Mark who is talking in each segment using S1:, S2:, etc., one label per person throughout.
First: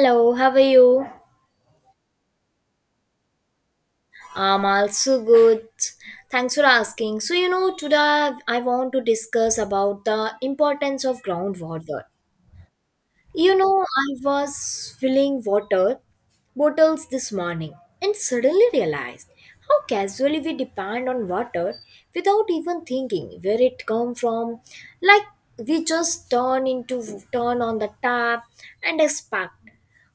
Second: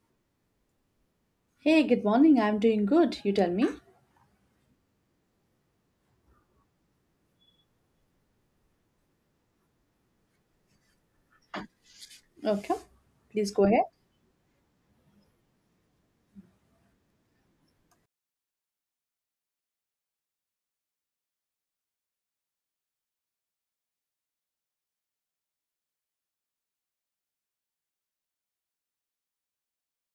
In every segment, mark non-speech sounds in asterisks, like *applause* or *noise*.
S1: Hello, how are you?
S2: Hey, good morning. I'm doing good. You tell me.
S1: I'm also good. Thanks for asking. So, today I want to discuss about the importance of groundwater.
S2: Okay. Please go ahead.
S1: I was filling water bottles this morning and suddenly realized how casually we depend on water without even thinking where it come from. Like we just turn on the tap and expect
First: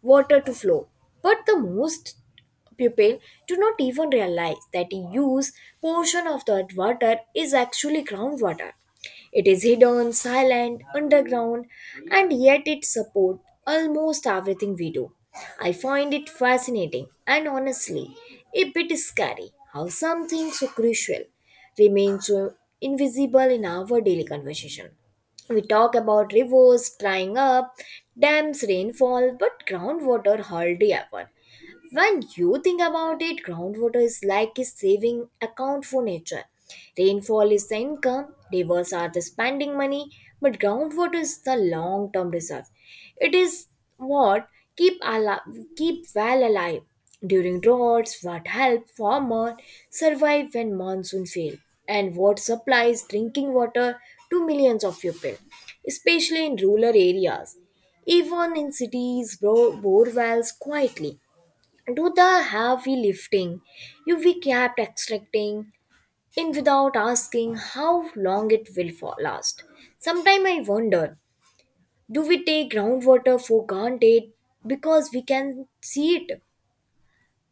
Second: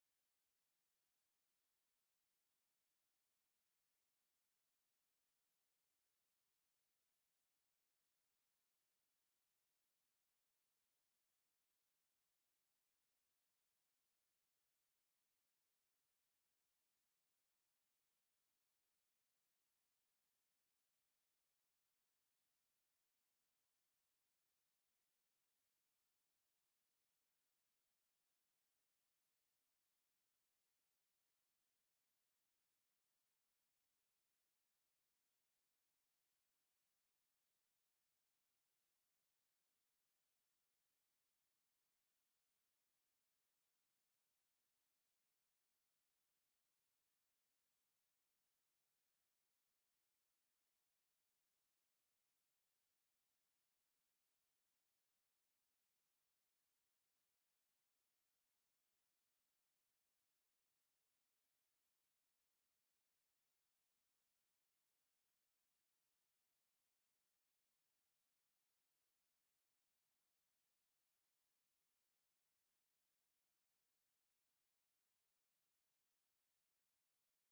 S1: water to flow. But the most people do not even realize that a huge portion of that water is actually groundwater, it is hidden, silent, underground, and yet it supports almost everything we do. I find it fascinating and honestly a bit scary how something so crucial remains so invisible in our daily conversation. We talk about rivers drying up, dams rainfall, but groundwater hardly ever. When you think about it, groundwater is like a saving account for nature. Rainfall is the income, rivers are the spending money, but groundwater is the long term reserve. It is what keep alive, keep well alive during droughts, what help farmers survive when monsoon fail, and what supplies drinking water to millions of people, especially in rural areas. Even in cities, bore wells quietly do the heavy lifting, you we kept extracting in without asking how long it will for last. Sometimes I wonder, do we take groundwater for granted because we can see it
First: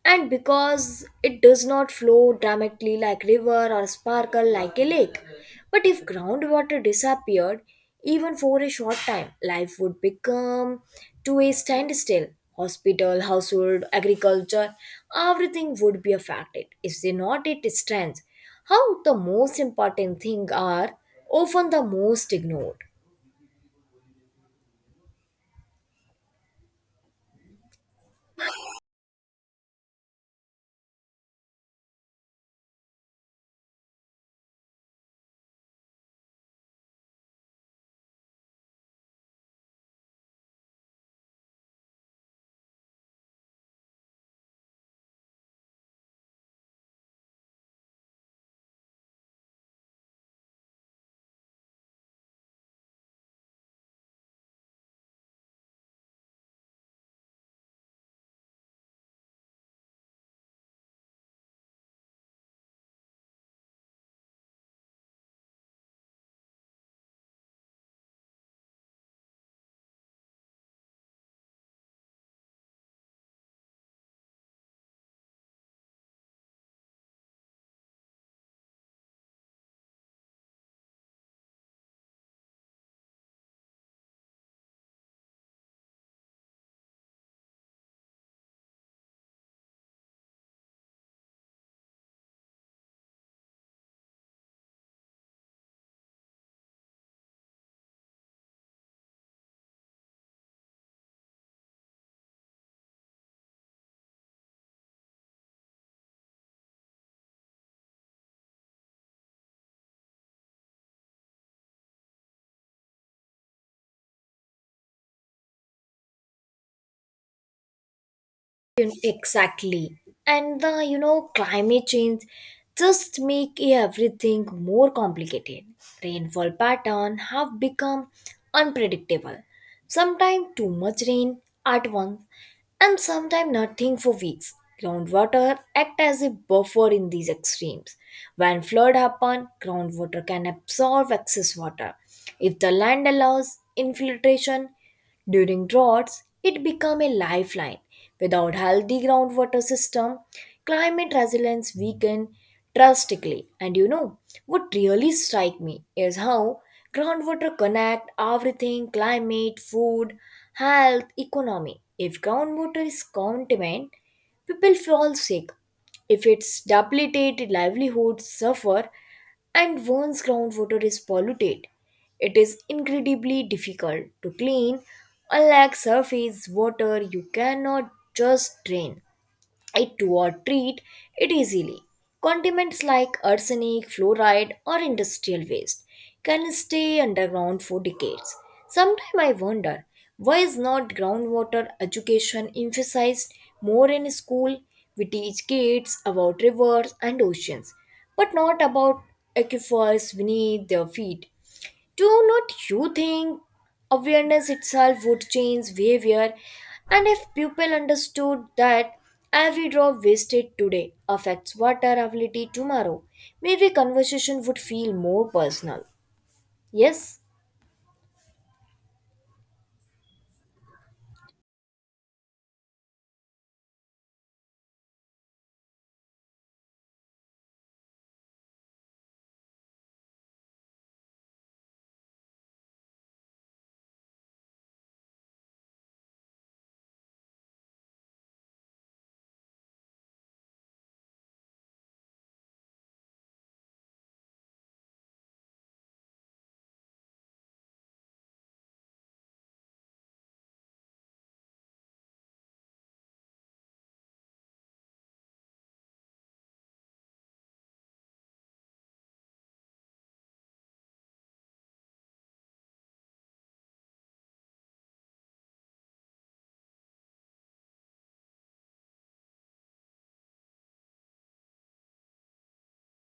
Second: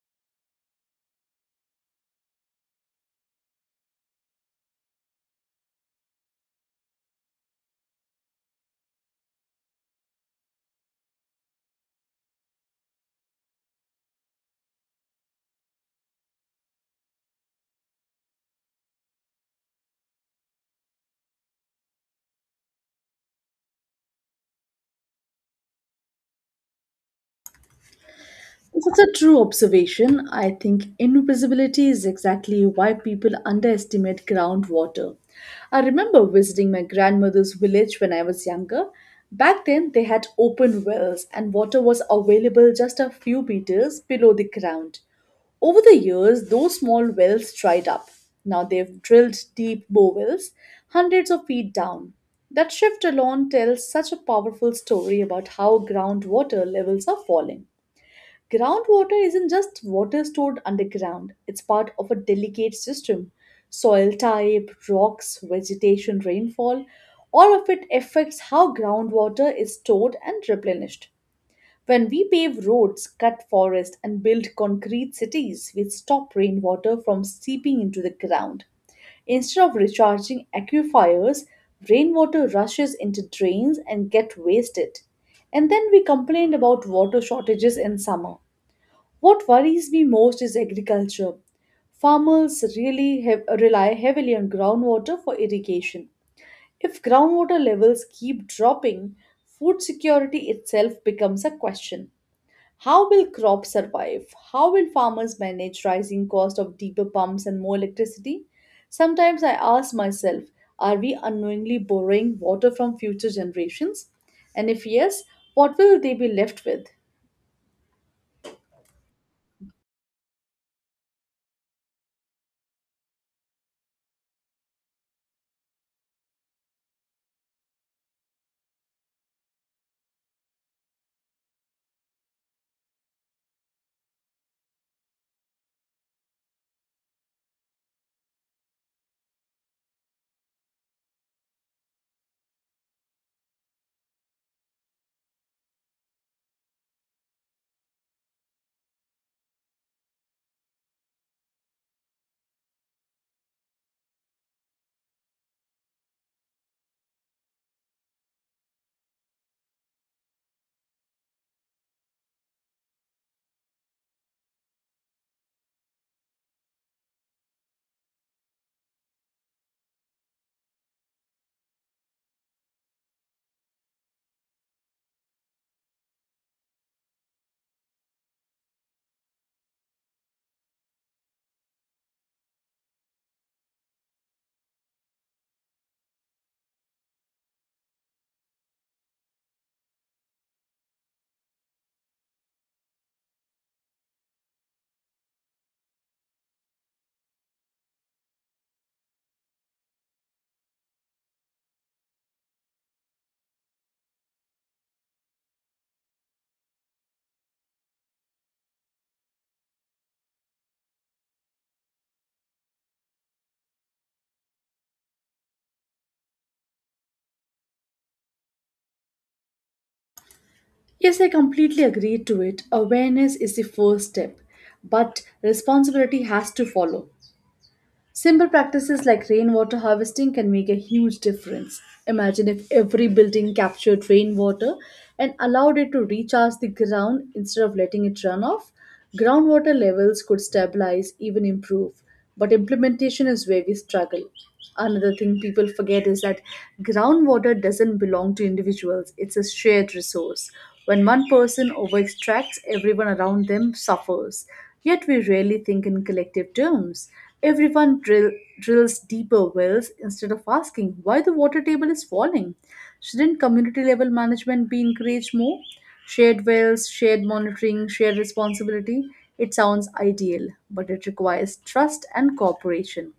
S1: and because it does not flow dramatically like river or sparkle like a lake? But if groundwater disappeared even for a short time life would become to a standstill, hospital household agriculture, everything would be affected if they not it stands how the most important thing are often the most ignored.
S2: It's a true observation. I think invisibility is exactly why people underestimate groundwater. I remember visiting my grandmother's village when I was younger. Back then, they had open wells, and water was available just a few meters below the ground. Over the years, those small wells dried up. Now they've drilled deep bore wells, hundreds of feet down. That shift alone tells such a powerful story about how groundwater levels are falling. Groundwater isn't just water stored underground, it's part of a delicate system. Soil type, rocks, vegetation, rainfall, all of it affects how groundwater is stored and replenished. When we pave roads, cut forests, and build concrete cities, we stop rainwater from seeping into the ground. Instead of recharging aquifers, rainwater rushes into drains and get wasted. And then we complained about water shortages in summer. What worries me most is agriculture. Farmers really rely heavily on groundwater for irrigation. If groundwater levels keep dropping, food security itself becomes a question. How will crops survive? How will farmers manage rising cost of deeper pumps and more electricity? Sometimes I ask myself, are we unknowingly borrowing water from future generations? And if yes, what will they be left with?
S1: Exactly. And the climate change just make everything more complicated. Rainfall pattern have become unpredictable. Sometimes too much rain at once and sometimes nothing for weeks. Groundwater act as a buffer in these extremes. When flood happen, groundwater can absorb excess water. If the land allows infiltration, during droughts, it become a lifeline. Without healthy groundwater system, climate resilience weaken drastically. And what really strike me is how groundwater connect everything, climate, food, health, economy. If groundwater is contaminated, people fall sick. If it's depleted, livelihoods suffer, and once groundwater is polluted, it is incredibly difficult to clean, unlike surface water, you cannot just drain it to or treat it easily. Condiments like arsenic, fluoride, or industrial waste can stay underground for decades. Sometimes I wonder why is not groundwater education emphasized more in school? We teach kids about rivers and oceans, but not about aquifers beneath their feet. Do not you think awareness itself would change behavior? And if people understood that every drop wasted today affects water availability tomorrow, maybe conversation would feel more personal. Yes?
S2: Yes, I completely agree to it. Awareness is the first step, but responsibility has to follow. Simple practices like rainwater harvesting can make a huge difference. Imagine if every building captured rainwater and allowed it to recharge the ground instead of letting it run off. Groundwater levels could stabilize, even improve, but implementation is where we struggle. Another thing people forget is that groundwater doesn't belong to individuals, it's a shared resource. When one person overextracts, everyone around them suffers. Yet we rarely think in collective terms. Everyone drills deeper wells instead of asking why the water table is falling. Shouldn't community level management be encouraged more? Shared wells, shared monitoring, shared responsibility. It sounds ideal, but it requires trust and cooperation.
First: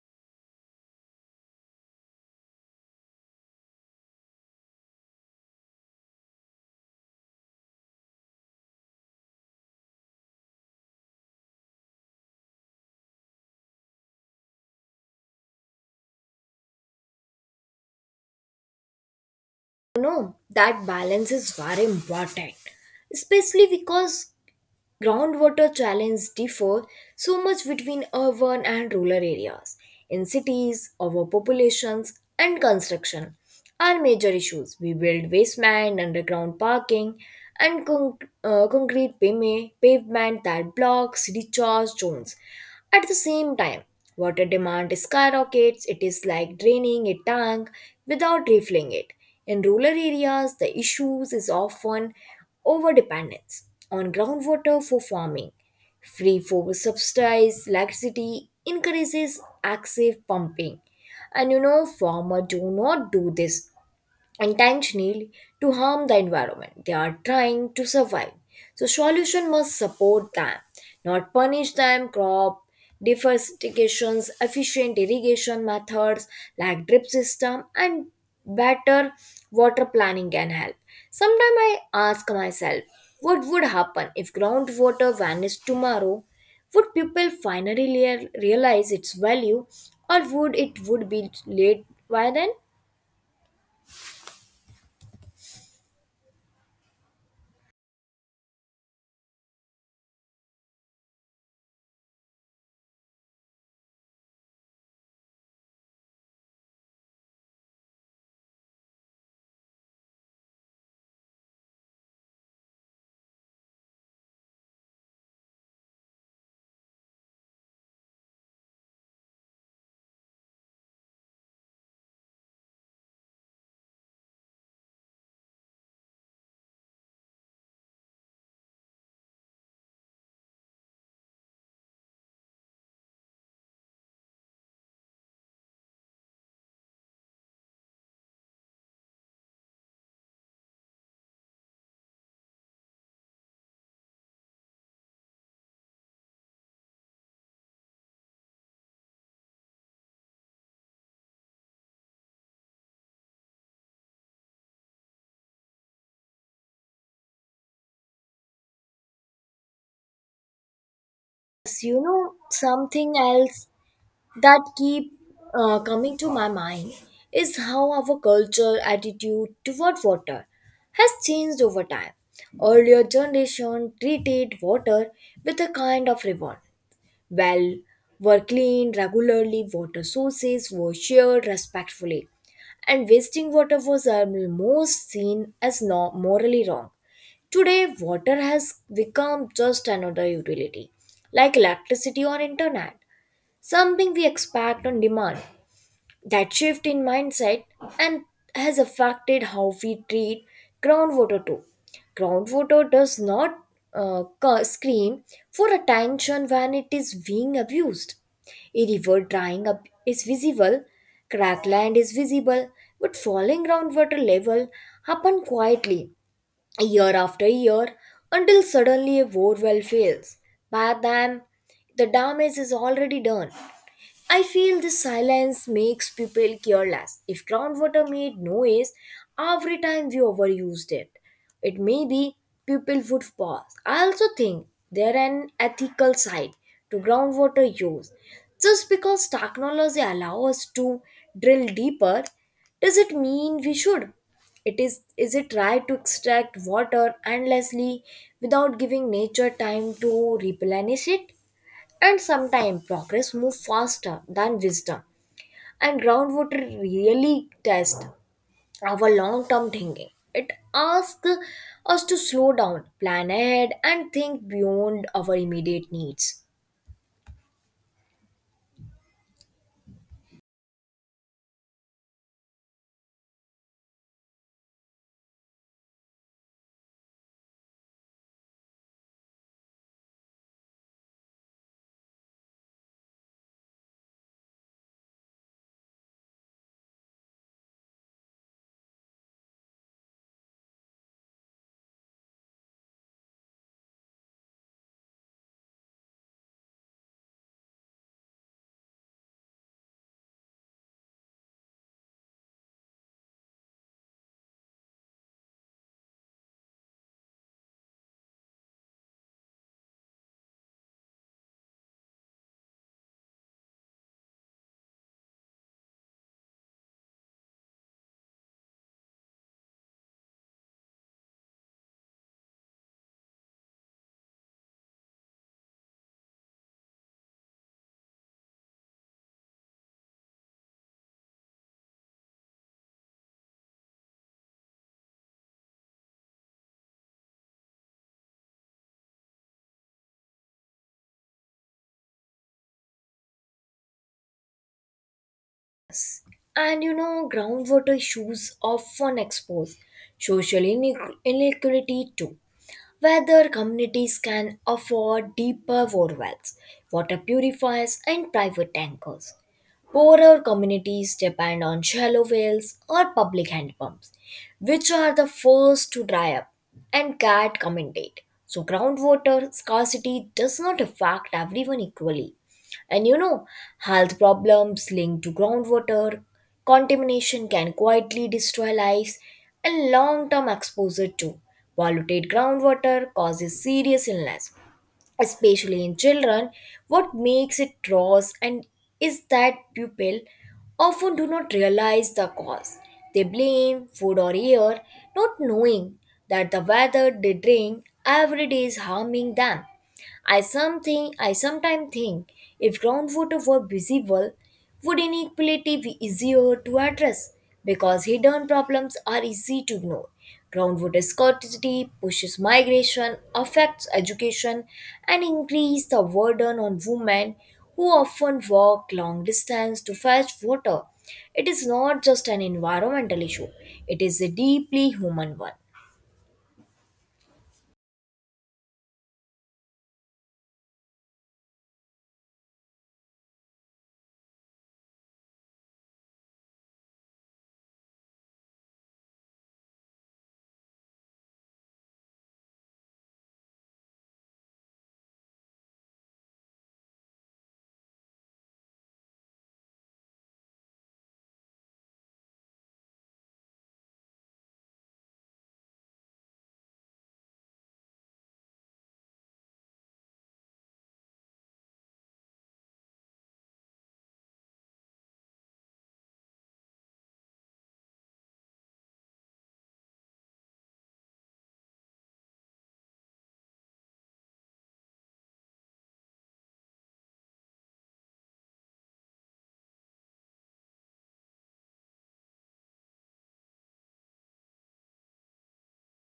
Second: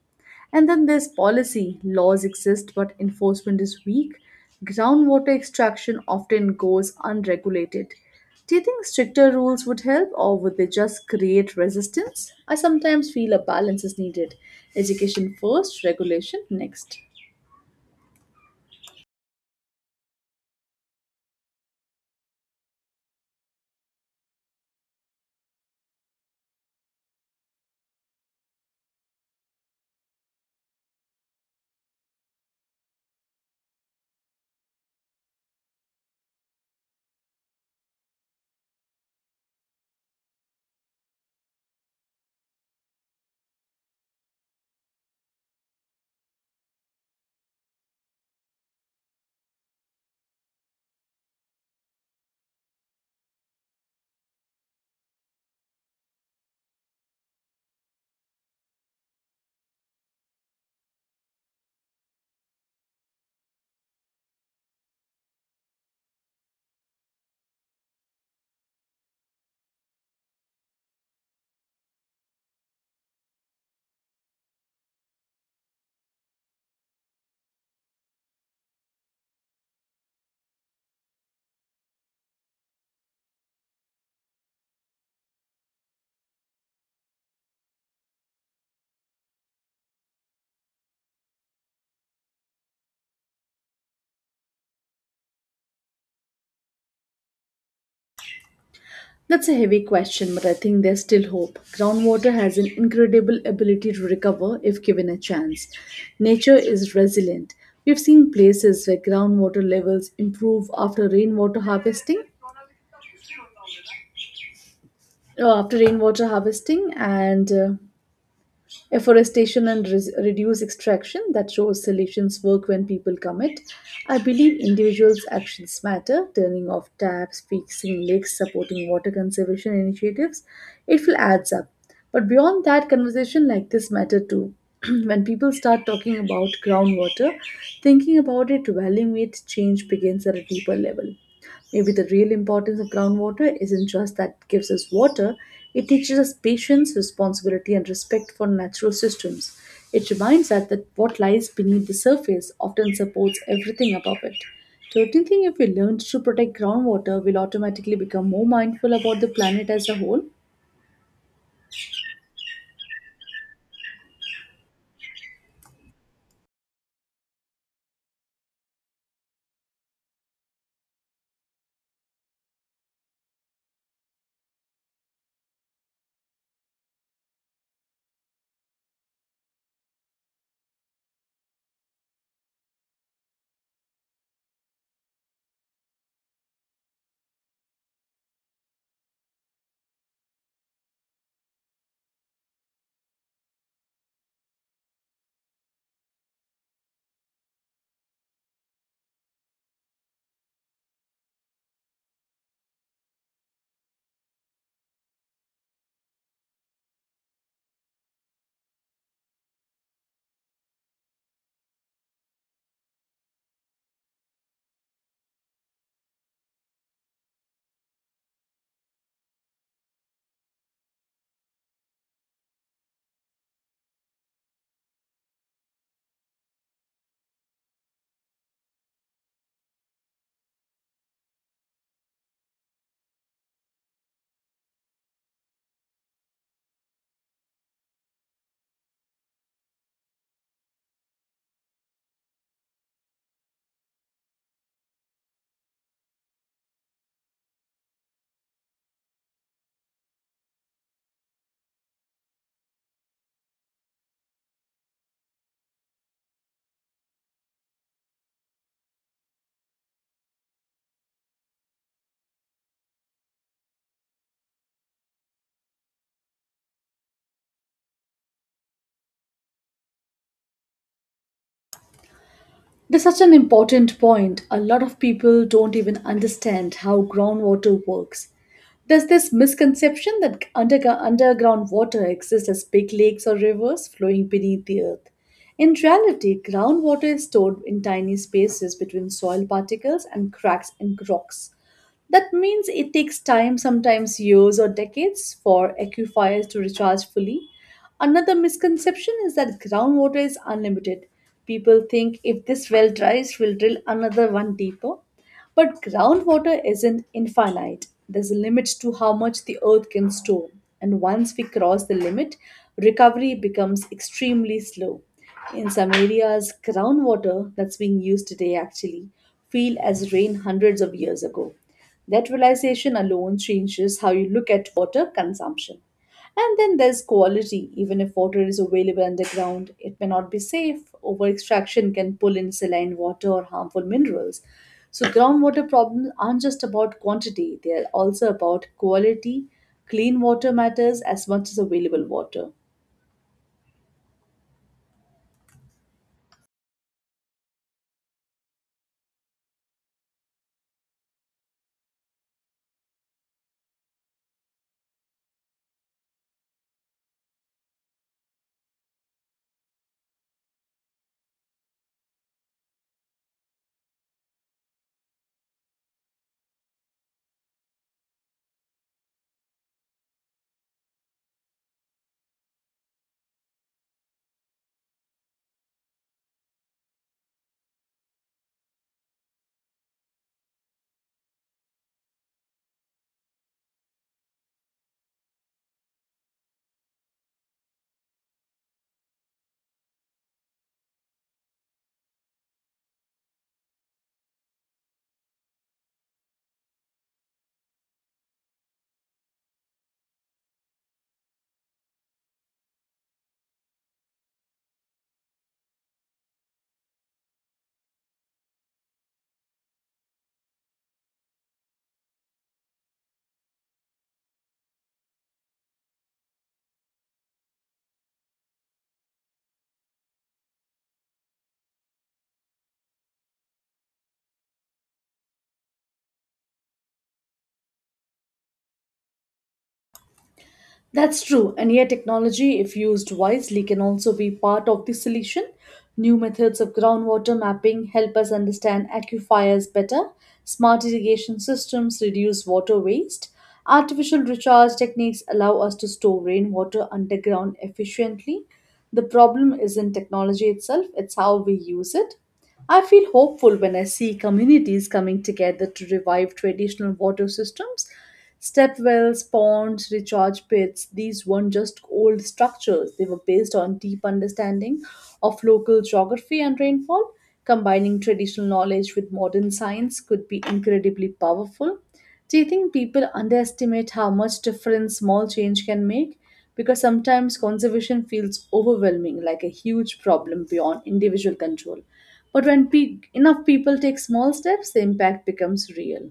S2: And then there's policy. Laws exist, but enforcement is weak. Groundwater extraction often goes unregulated. Do you think stricter rules would help, or would they just create resistance? I sometimes feel a balance is needed education first, regulation next.
S1: No, that balance is very important, especially because groundwater challenges differ so much between urban and rural areas. In cities, overpopulations and construction are major issues. We build basement, underground parking, and concrete pavement that blocks recharge zones. At the same time, water demand skyrockets. It is like draining a tank without refilling it. In rural areas, the issues is often overdependence on groundwater for farming, free for subsidized electricity encourages excessive pumping. And farmers do not do this intentionally to harm the environment, they are trying to survive, so solution must support them not punish them, crop diversifications efficient irrigation methods like drip system and better water planning can help. Sometimes I ask myself what would happen if groundwater vanished tomorrow, would people finally realize its value or would it would be late by then?
S2: That's a heavy question, but I think there's still hope. Groundwater has an incredible ability to recover if given a chance. Nature is resilient. We've seen places where groundwater levels improve after rainwater harvesting, and afforestation and reduce extraction that shows solutions work when people commit. I believe individuals' actions matter, turning off taps, fixing leaks, supporting water conservation initiatives. It will adds up. But beyond that, conversation like this matter too. *clears throat* When people start talking about groundwater, thinking about it, valuing it, change begins at a deeper level. Maybe the real importance of groundwater isn't just that it gives us water, it teaches us patience, responsibility, and respect for natural systems. It reminds us that what lies beneath the surface often supports everything above it. Don't you think if we learn to protect groundwater, we'll automatically become more mindful about the planet as a whole?
S1: Yes, you know something else that keep coming to my mind is how our culture attitude toward water has changed over time, earlier generation treated water with a kind of reward, well, were cleaned regularly, water sources were shared respectfully, and wasting water was almost seen as morally wrong. Today, water has become just another utility, like electricity or internet, something we expect on demand. That shift in mindset and has affected how we treat groundwater too. Groundwater does not scream for attention when it is being abused. A river drying up is visible, cracked land is visible, but falling groundwater level happen quietly year after year until suddenly a borewell fails. By then, the damage is already done. I feel the silence makes people careless. If groundwater made noise every time we overused it, it may be people would pause. I also think there an ethical side to groundwater use. Just because technology allows us to drill deeper, does it mean we should? It is it right to extract water endlessly without giving nature time to replenish it? And sometimes progress moves faster than wisdom. And groundwater really tests our long term thinking. It asks us to slow down, plan ahead, and think beyond our immediate needs.
S2: That's such an important point. A lot of people don't even understand how groundwater works. There's this misconception that underground water exists as big lakes or rivers flowing beneath the earth. In reality, groundwater is stored in tiny spaces between soil particles and cracks in rocks. That means it takes time, sometimes years or decades, for aquifers to recharge fully. Another misconception is that groundwater is unlimited. People think if this well dries, we'll drill another one deeper. But groundwater isn't infinite. There's a limit to how much the earth can store. And once we cross the limit, recovery becomes extremely slow. In some areas, groundwater that's being used today actually feel as rain hundreds of years ago. That realization alone changes how you look at water consumption. And then there's quality. Even if water is available underground, it may not be safe. Over extraction can pull in saline water or harmful minerals. So, groundwater problems aren't just about quantity, they are also about quality. Clean water matters as much as available water.
S1: And groundwater issues often expose social inequality too, whether communities can afford deeper bore wells, water purifiers, and private tankers. Poorer communities depend on shallow wells or public hand pumps, which are the first to dry up and get contaminated. So, groundwater scarcity does not affect everyone equally. And health problems linked to groundwater contamination can quietly destroy lives and long term exposure to polluted groundwater causes serious illness especially in children, what makes it gross and is that people often do not realize the cause. They blame food or air, not knowing that the weather they drink every day is harming them. I sometimes think if groundwater were visible, would inequality be easier to address? Because hidden problems are easy to ignore. Groundwater scarcity pushes migration, affects education, and increases the burden on women who often walk long distance to fetch water. It is not just an environmental issue, it is a deeply human one.
S2: That's true, and yet technology, if used wisely, can also be part of the solution. New methods of groundwater mapping help us understand aquifers better, smart irrigation systems reduce water waste, artificial recharge techniques allow us to store rainwater underground efficiently. The problem isn't technology itself, it's how we use it. I feel hopeful when I see communities coming together to revive traditional water systems. Step wells, ponds, recharge pits, these weren't just old structures. They were based on deep understanding of local geography and rainfall. Combining traditional knowledge with modern science could be incredibly powerful. Do you think people underestimate how much difference small change can make? Because sometimes conservation feels overwhelming, like a huge problem beyond individual control. But when enough people take small steps, the impact becomes real.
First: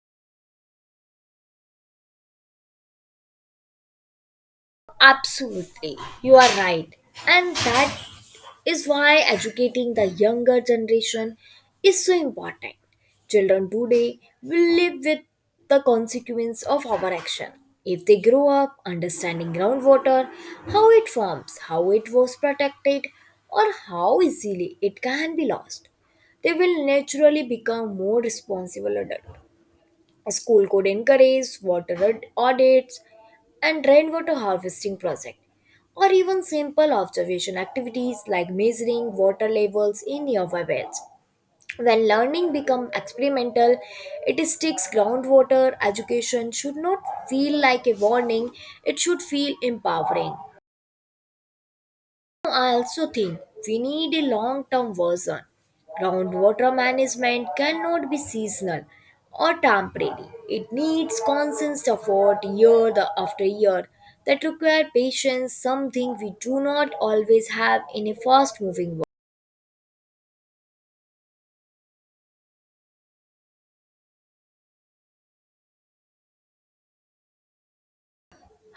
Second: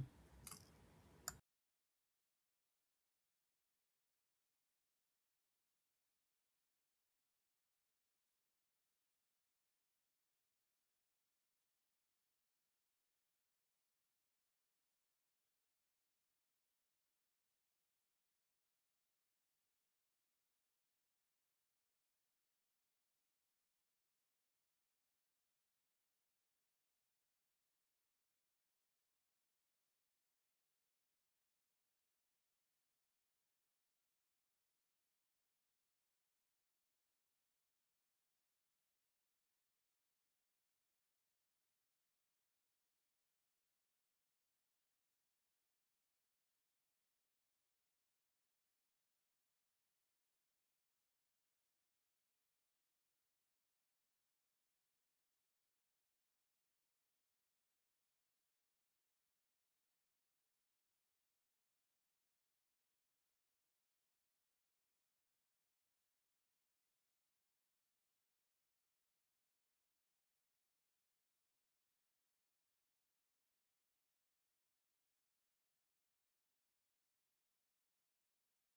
S1: Absolutely, you are right. And that is why educating the younger generation is so important. Children today will live with the consequence of our action. If they grow up understanding groundwater, how it forms, how it was protected, or how easily it can be lost, they will naturally become more responsible adults. A school could encourage water audits and rainwater harvesting projects, or even simple observation activities like measuring water levels in nearby wells. When learning becomes experimental, it sticks. Groundwater education should not feel like a warning, it should feel empowering. I also think we need a long term version. Groundwater management cannot be seasonal or temporary. It needs constant effort year after year, that require patience, something we do not always have in a fast moving world.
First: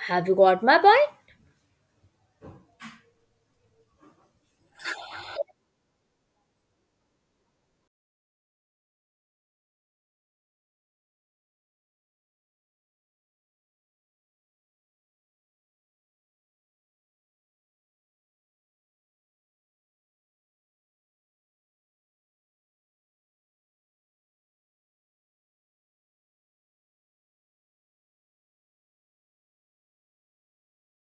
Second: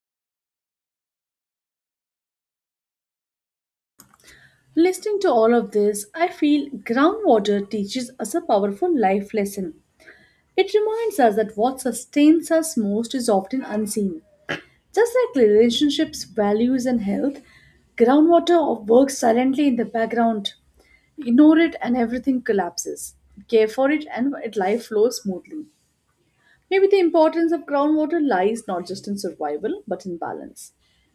S1: Have you got my point?
S2: Listening to all of this, I feel groundwater teaches us a powerful life lesson. It reminds us that what sustains us most is often unseen. Just like relationships, values, and health, groundwater works silently in the background. Ignore it and everything collapses. Care for it and it life flows smoothly. Maybe the importance of groundwater lies not just in survival but in balance.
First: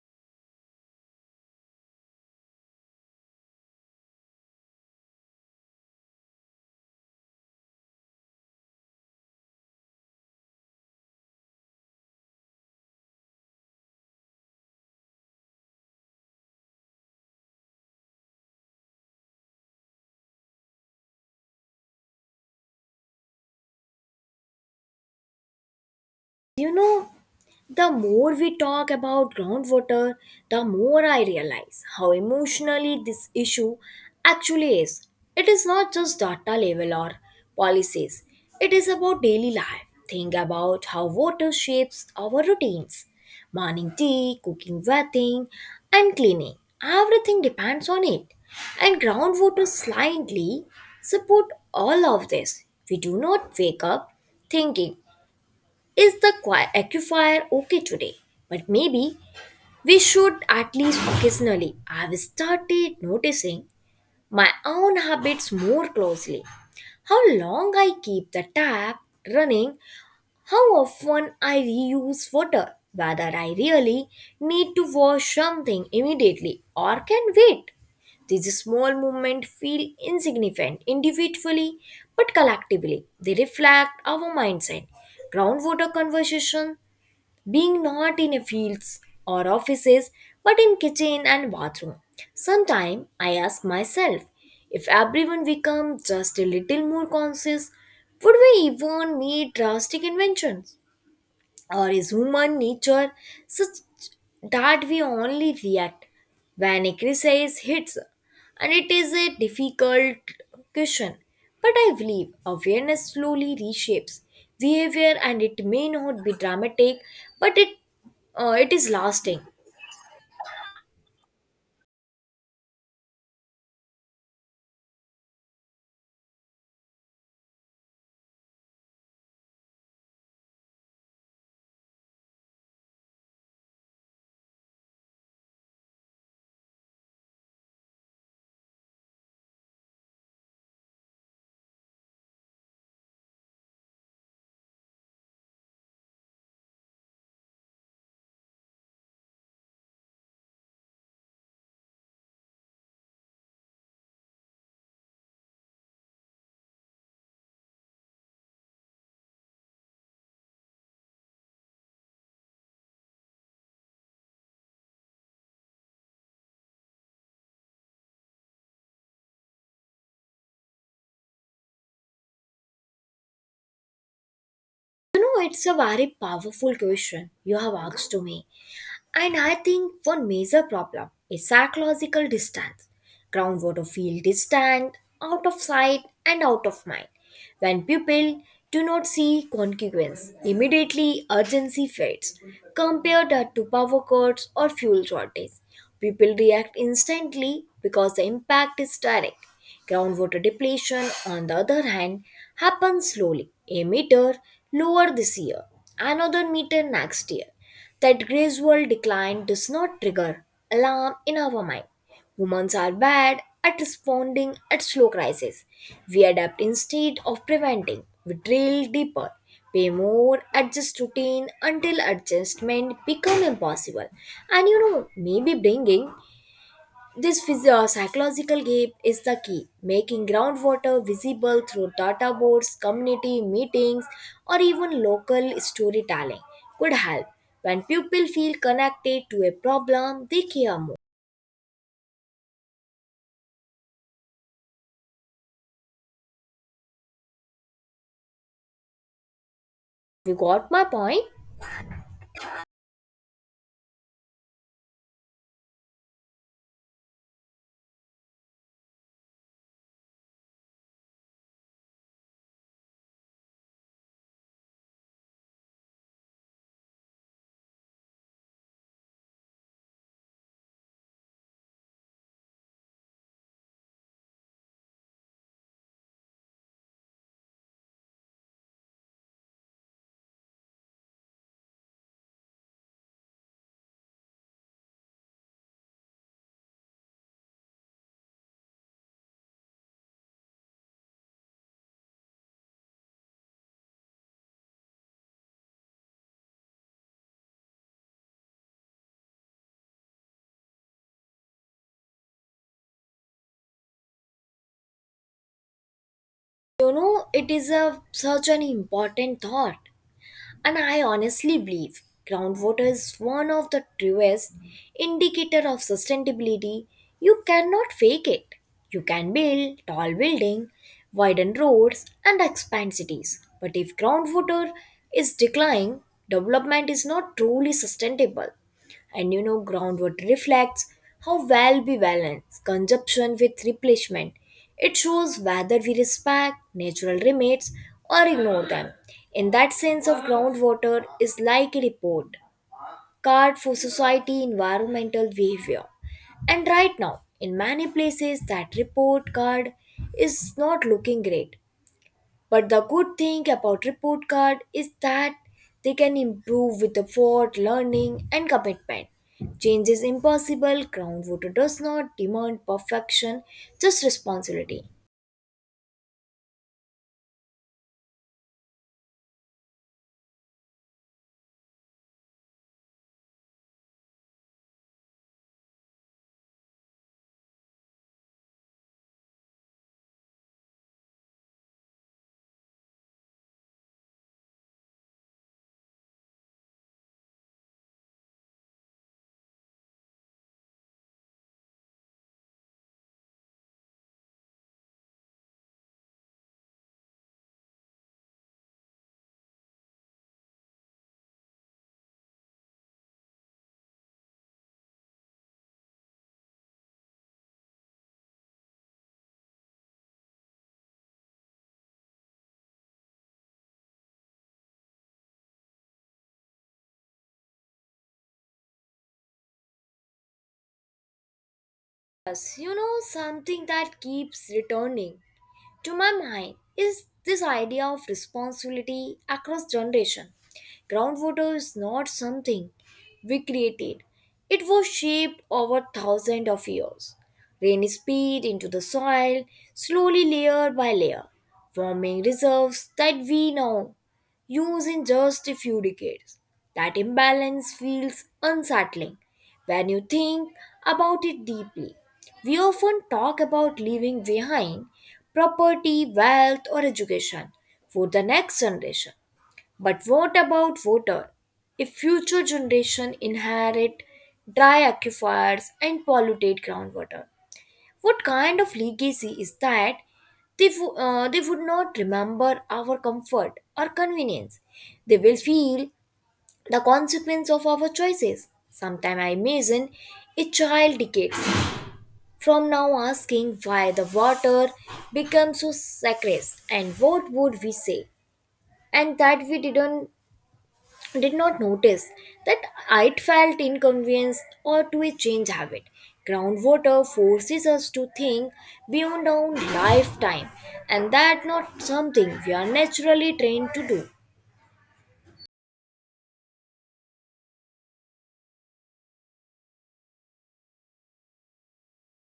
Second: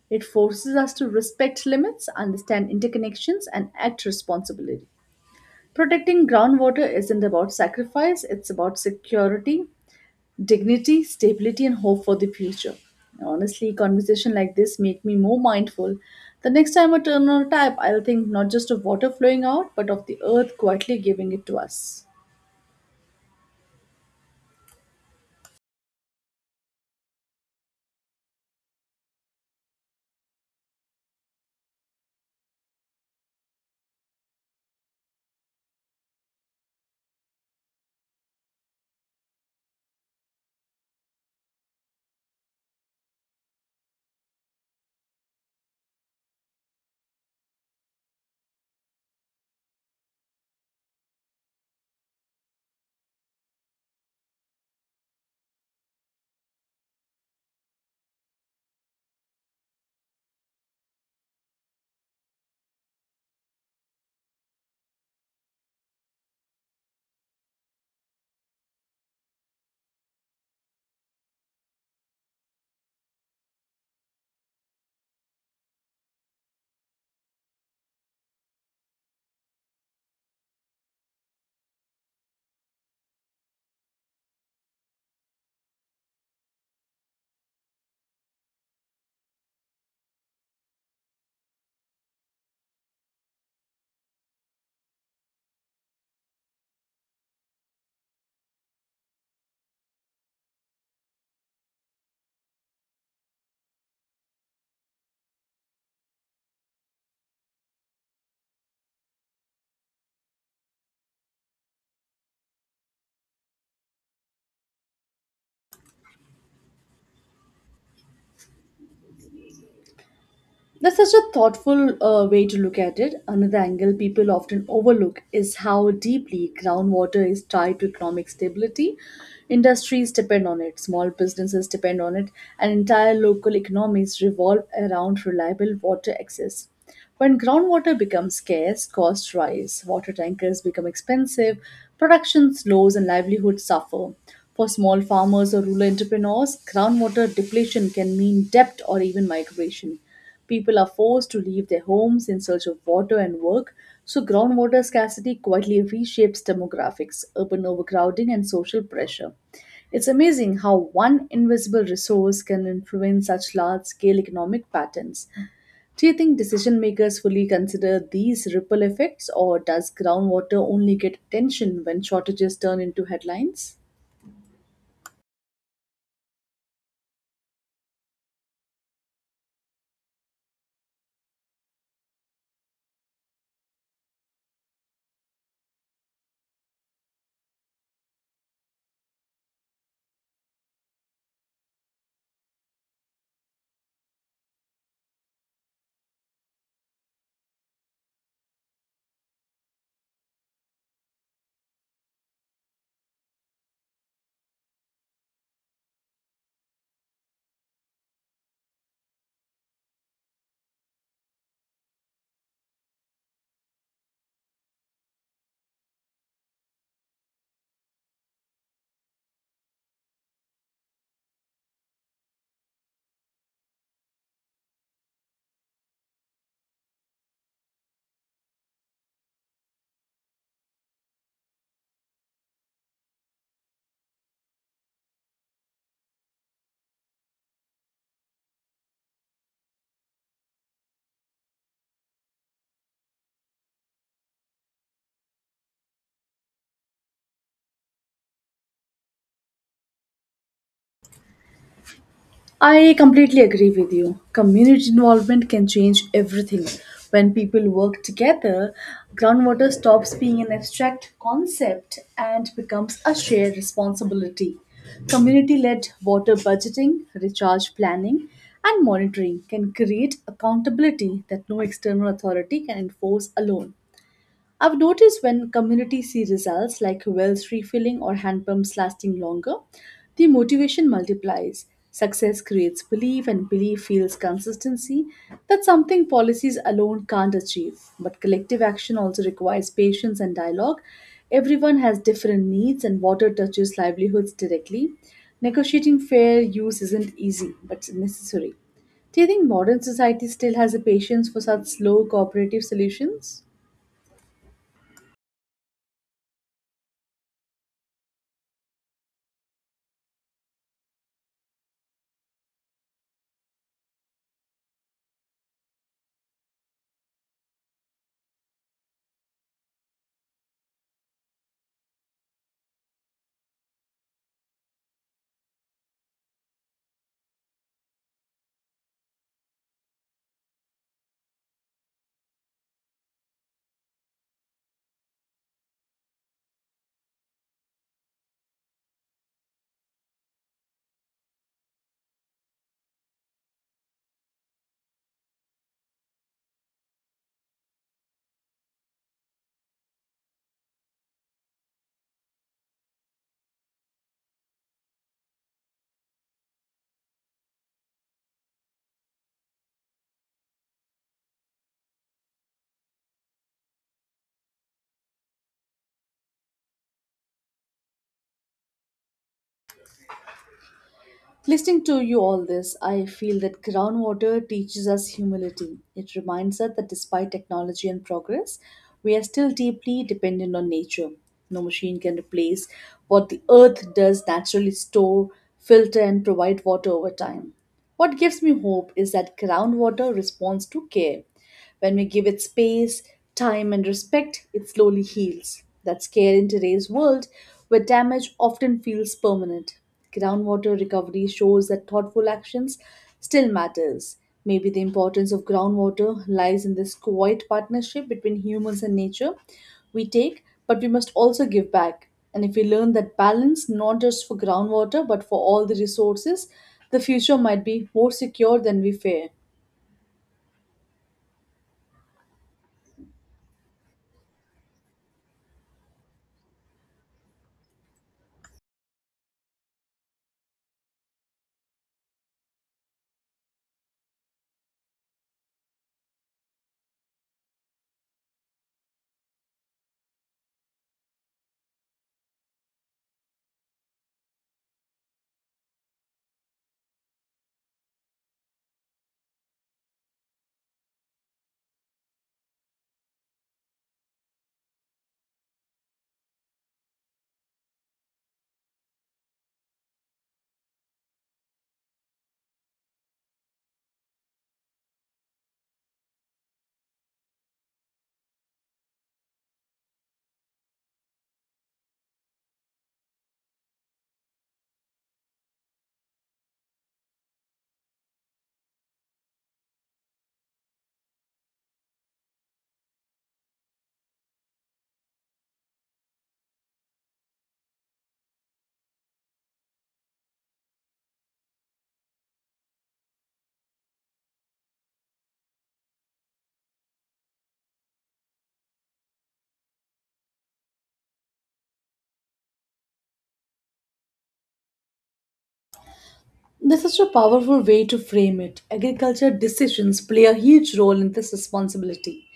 S2: It forces us to respect limits, understand interconnections, and act responsibly. Protecting groundwater isn't about sacrifice, it's about security, dignity, stability, and hope for the future. Honestly, conversation like this make me more mindful. The next time I turn on a tap, I'll think not just of water flowing out, but of the earth quietly giving it to us.
S1: You know, the more we talk about groundwater, the more I realize how emotionally this issue actually is. It is not just data level or policies, it is about daily life. Think about how water shapes our routines, morning tea, cooking, bathing, and cleaning. Everything depends on it. And groundwater slightly support all of this. We do not wake up thinking, is the aquifer okay today? But maybe we should at least occasionally. I've started noticing my own habits more closely. How long I keep the tap running, how often I reuse water, whether I really need to wash something immediately or can wait. These small movements feel insignificant individually, but collectively they reflect our mindset. Groundwater conversation being not in a fields or offices but in kitchen and bathroom, sometimes I ask myself, if everyone become just a little more conscious would we even need drastic inventions or is human nature such that we only react when a crisis hits? And it is a difficult question, but I believe awareness slowly reshapes behavior and it may not be dramatic, but it is lasting.
S2: That's such a thoughtful way to look at it. Another angle people often overlook is how deeply groundwater is tied to economic stability. Industries depend on it, small businesses depend on it, and entire local economies revolve around reliable water access. When groundwater becomes scarce, costs rise, water tankers become expensive, production slows, and livelihoods suffer. For small farmers or rural entrepreneurs, groundwater depletion can mean debt or even migration. People are forced to leave their homes in search of water and work, so groundwater scarcity quietly reshapes demographics, urban overcrowding, and social pressure. It's amazing how one invisible resource can influence such large scale economic patterns. Do you think decision makers fully consider these ripple effects, or does groundwater only get attention when shortages turn into headlines?
S1: You know, it's a very powerful question you have asked to me. And I think one major problem is psychological distance. Groundwater feel distant, out of sight and out of mind. When people do not see consequence, immediately urgency fades, compared to power cuts or fuel shortage. People react instantly because the impact is direct. Groundwater depletion, on the other hand, happens slowly. A meter lower this year, another meter next year. That gradual decline does not trigger alarm in our mind. Humans are bad at responding at slow crises. We adapt instead of preventing. We drill deeper, pay more, adjust routine until adjustment become impossible. And maybe bringing this psychological gap is the key. Making groundwater visible through data boards, community meetings, or even local storytelling could help. When people feel connected to a problem, they care more. You got my point?
S2: I completely agree with you. Community involvement can change everything. When people work together, groundwater stops being an abstract concept and becomes a shared responsibility. Community led water budgeting, recharge planning, and monitoring can create accountability that no external authority can enforce alone. I've noticed when communities see results like wells refilling or hand pumps lasting longer, the motivation multiplies. Success creates belief, and belief fuels consistency. That's something policies alone can't achieve. But collective action also requires patience and dialogue. Everyone has different needs, and water touches livelihoods directly. Negotiating fair use isn't easy, but it's necessary. Do you think modern society still has the patience for such slow cooperative solutions?
S1: You know, it is a such an important thought, and I honestly believe groundwater is one of the truest indicator of sustainability. You cannot fake it. You can build tall building, widen roads, and expand cities. But if groundwater is declining, development is not truly sustainable. And you know Groundwater reflects how well we balance consumption with replenishment. It shows whether we respect natural limits or ignore them. In that sense of groundwater is like a report card for society environmental behavior, and right now in many places that report card is not looking great. But the good thing about report card is that they can improve with effort, learning, and commitment. Change is impossible. Groundwater does not demand perfection, just responsibility.
S2: Listening to you all this, I feel that groundwater teaches us humility. It reminds us that despite technology and progress, we are still deeply dependent on nature. No machine can replace what the earth does naturally store, filter, and provide water over time. What gives me hope is that groundwater responds to care. When we give it space, time, and respect, it slowly heals. That's care in today's world, where damage often feels permanent. Groundwater recovery shows that thoughtful actions still matters. Maybe the importance of groundwater lies in this quiet partnership between humans and nature. We take, but we must also give back. And if we learn that balance, not just for groundwater, but for all the resources, the future might be more secure than we fear.
S1: Yes, something that keeps returning to my mind is this idea of responsibility across generation. Groundwater is not something we created. It was shaped over thousands of years. Rain is peed into the soil, slowly layer by layer, forming reserves that we know use in just a few decades. That imbalance feels unsettling when you think about it deeply. We often talk about leaving behind property, wealth, or education for the next generation. But what about water? If future generations inherit dry aquifers and polluted groundwater, what kind of legacy is that? They would not remember our comfort or convenience. They will feel the consequence of our choices. Sometime I imagine a child decades from now asking why the water became so sacred, and what would we say? And that we did not notice that it felt inconvenienced or to a change habit. Groundwater forces us to think beyond our lifetime, and that not something we are naturally trained to do.
S2: This is a powerful way to frame it. Agriculture decisions play a huge role in this responsibility.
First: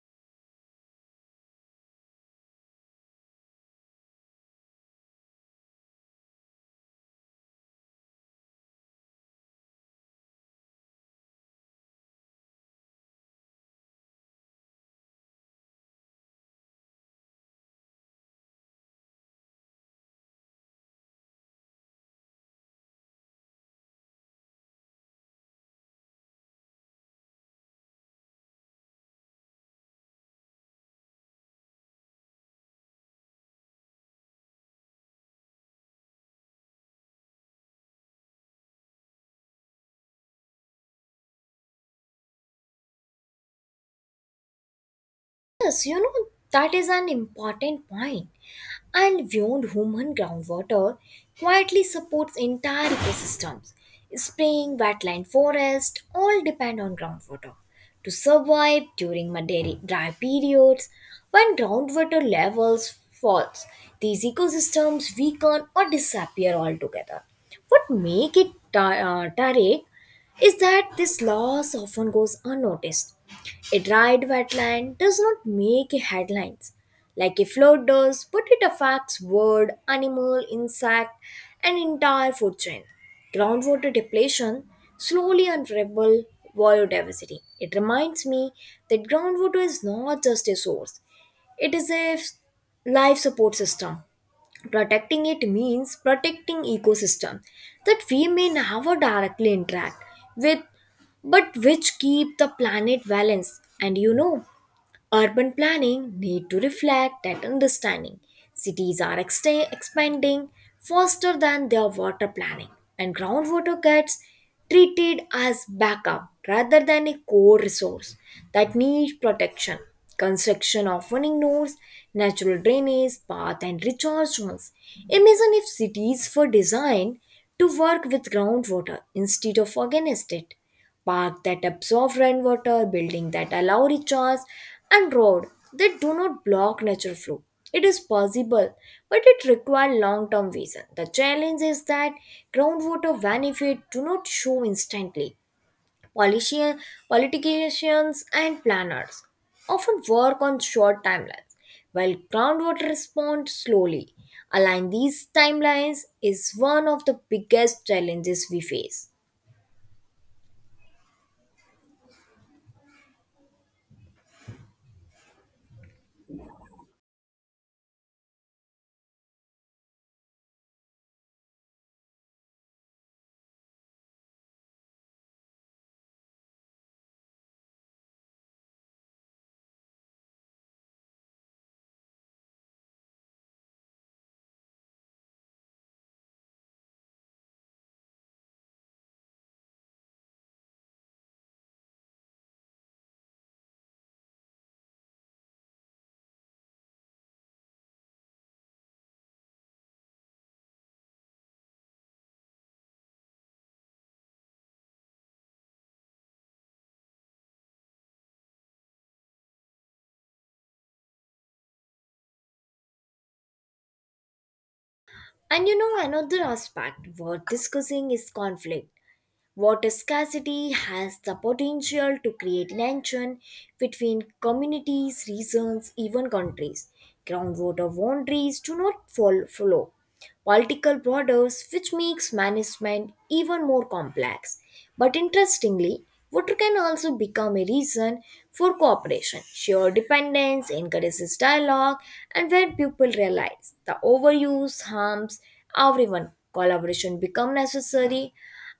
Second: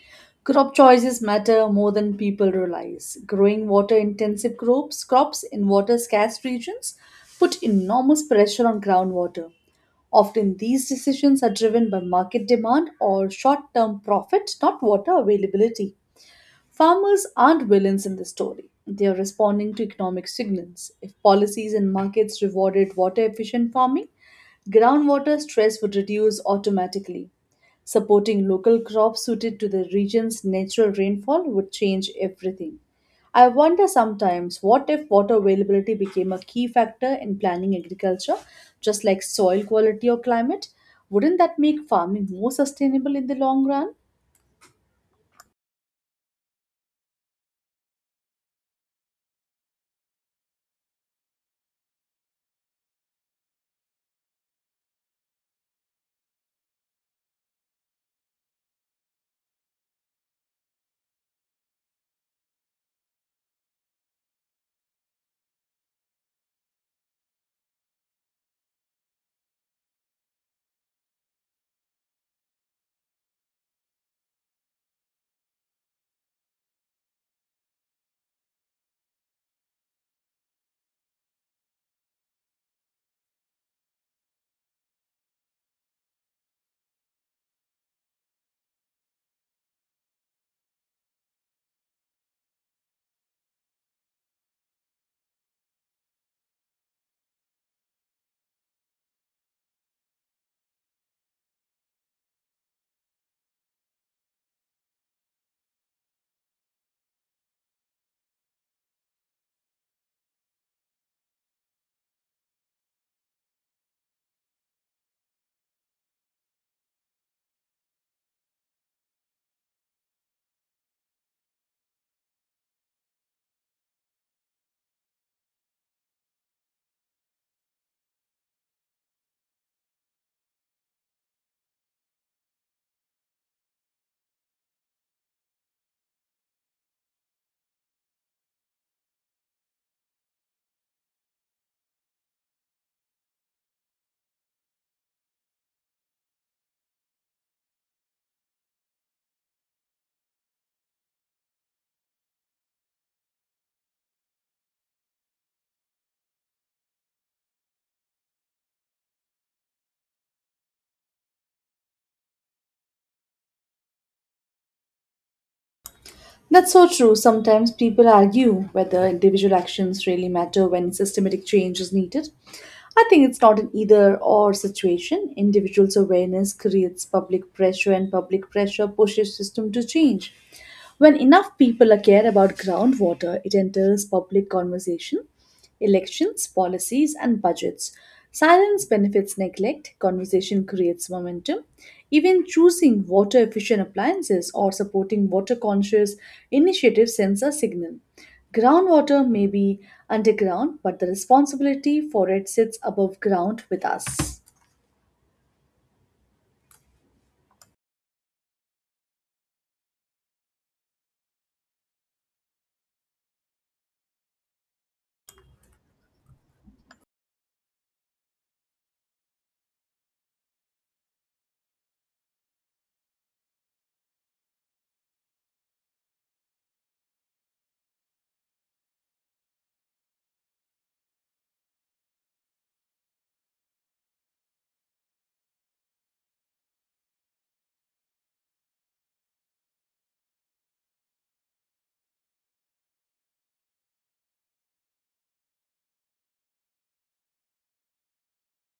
S2: Crop choices matter more than people realize. Growing water intensive crops, crops in water scarce regions put enormous pressure on groundwater. Often these decisions are driven by market demand or short term profit, not water availability. Farmers aren't villains in the story. They are responding to economic signals. If policies and markets rewarded water efficient farming, groundwater stress would reduce automatically. Supporting local crops suited to the region's natural rainfall would change everything. I wonder sometimes what if water availability became a key factor in planning agriculture, just like soil quality or climate? Wouldn't that make farming more sustainable in the long run?
S1: Yes, that is an important point. And beyond human groundwater quietly supports entire ecosystems. Spring, wetland, forest all depend on groundwater to survive during muddy dry periods. When groundwater levels falls, these ecosystems weaken or disappear altogether. What make it taric is that this loss often goes unnoticed. A dried wetland does not make headlines like a flood does, but it affects bird, animal, insect, and entire food chain. Groundwater depletion slowly unravel biodiversity. It reminds me that groundwater is not just a source; it is a life support system. Protecting it means protecting ecosystem that we may never directly interact with, but which keep the planet balanced. And you know Urban planning need to reflect that understanding. Cities are expanding faster than their water planning, and groundwater gets treated as backup rather than a core resource that needs protection. Construction often ignores natural drainage, path, and recharge zones. Imagine if cities were designed to work with groundwater instead of against it, park that absorb rainwater, building that allow recharge, and road that do not block natural flow. It is possible, but it requires long-term vision. The challenge is that groundwater benefit do not show instantly. Policia- Politicians and planners often work on short timelines, while groundwater responds slowly. Align these timelines is one of the biggest challenges we face.
S2: That's so true. Sometimes people argue whether individual actions really matter when systematic change is needed. I think it's not an either or situation. Individuals' awareness creates public pressure, and public pressure pushes system to change. When enough people are care about groundwater, it enters public conversation. Elections, policies, and budgets. Silence benefits neglect, conversation creates momentum. Even choosing water efficient appliances or supporting water conscious initiatives sends a signal. Groundwater may be underground, but the responsibility for it sits above ground with us.
S1: Another aspect worth discussing is conflict. Water scarcity has the potential to create tension between communities, regions, even countries. Groundwater boundaries do not follow political borders, which makes management even more complex. But interestingly, water can also become a reason for cooperation. Shared dependence encourages dialogue, and when people realize the overuse harms everyone, collaboration becomes necessary.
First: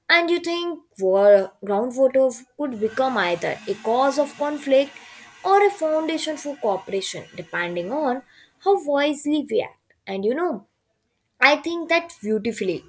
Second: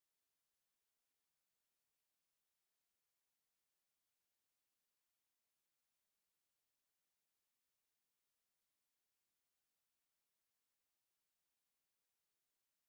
S1: And you think groundwater could become either a cause of conflict or a foundation for cooperation, depending on how wisely we act. I think that beautifully.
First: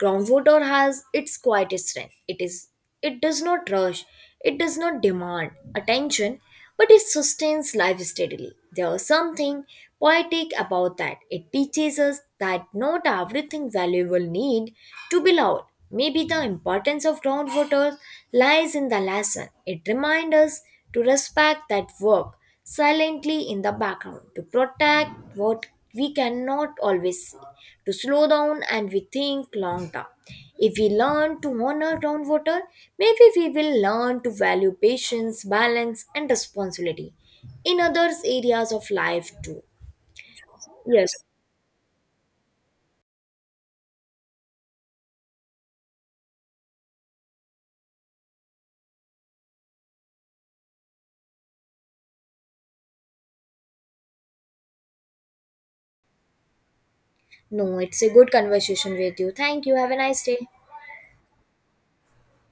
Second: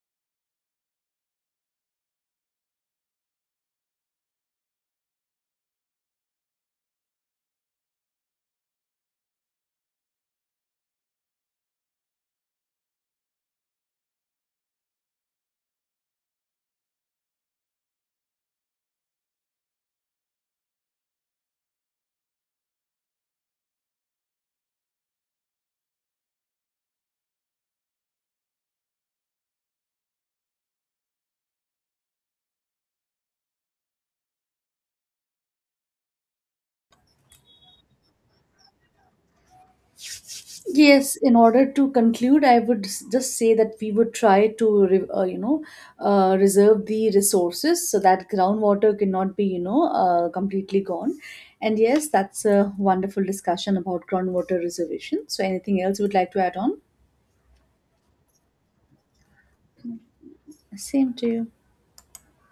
S1: Groundwater has its quiet strength. It does not rush, it does not demand attention, but it sustains life steadily. There is something poetic about that. It teaches us that not everything valuable need to be loud. Maybe the importance of groundwater lies in the lesson. It reminds us to respect that work silently in the background, to protect what we cannot always see, to slow down and we think long term. If we learn to honor groundwater, maybe we will learn to value patience balance and responsibility in other areas of life too. Yes.
S2: Yes, in order to conclude, I would just say that we would try to, reserve the resources so that groundwater cannot be, completely gone. And yes, that's a wonderful discussion about groundwater reservation. So, anything else you would like to add on?
S1: No, it's a good conversation with you. Thank you, have a nice day.
S2: Same to you.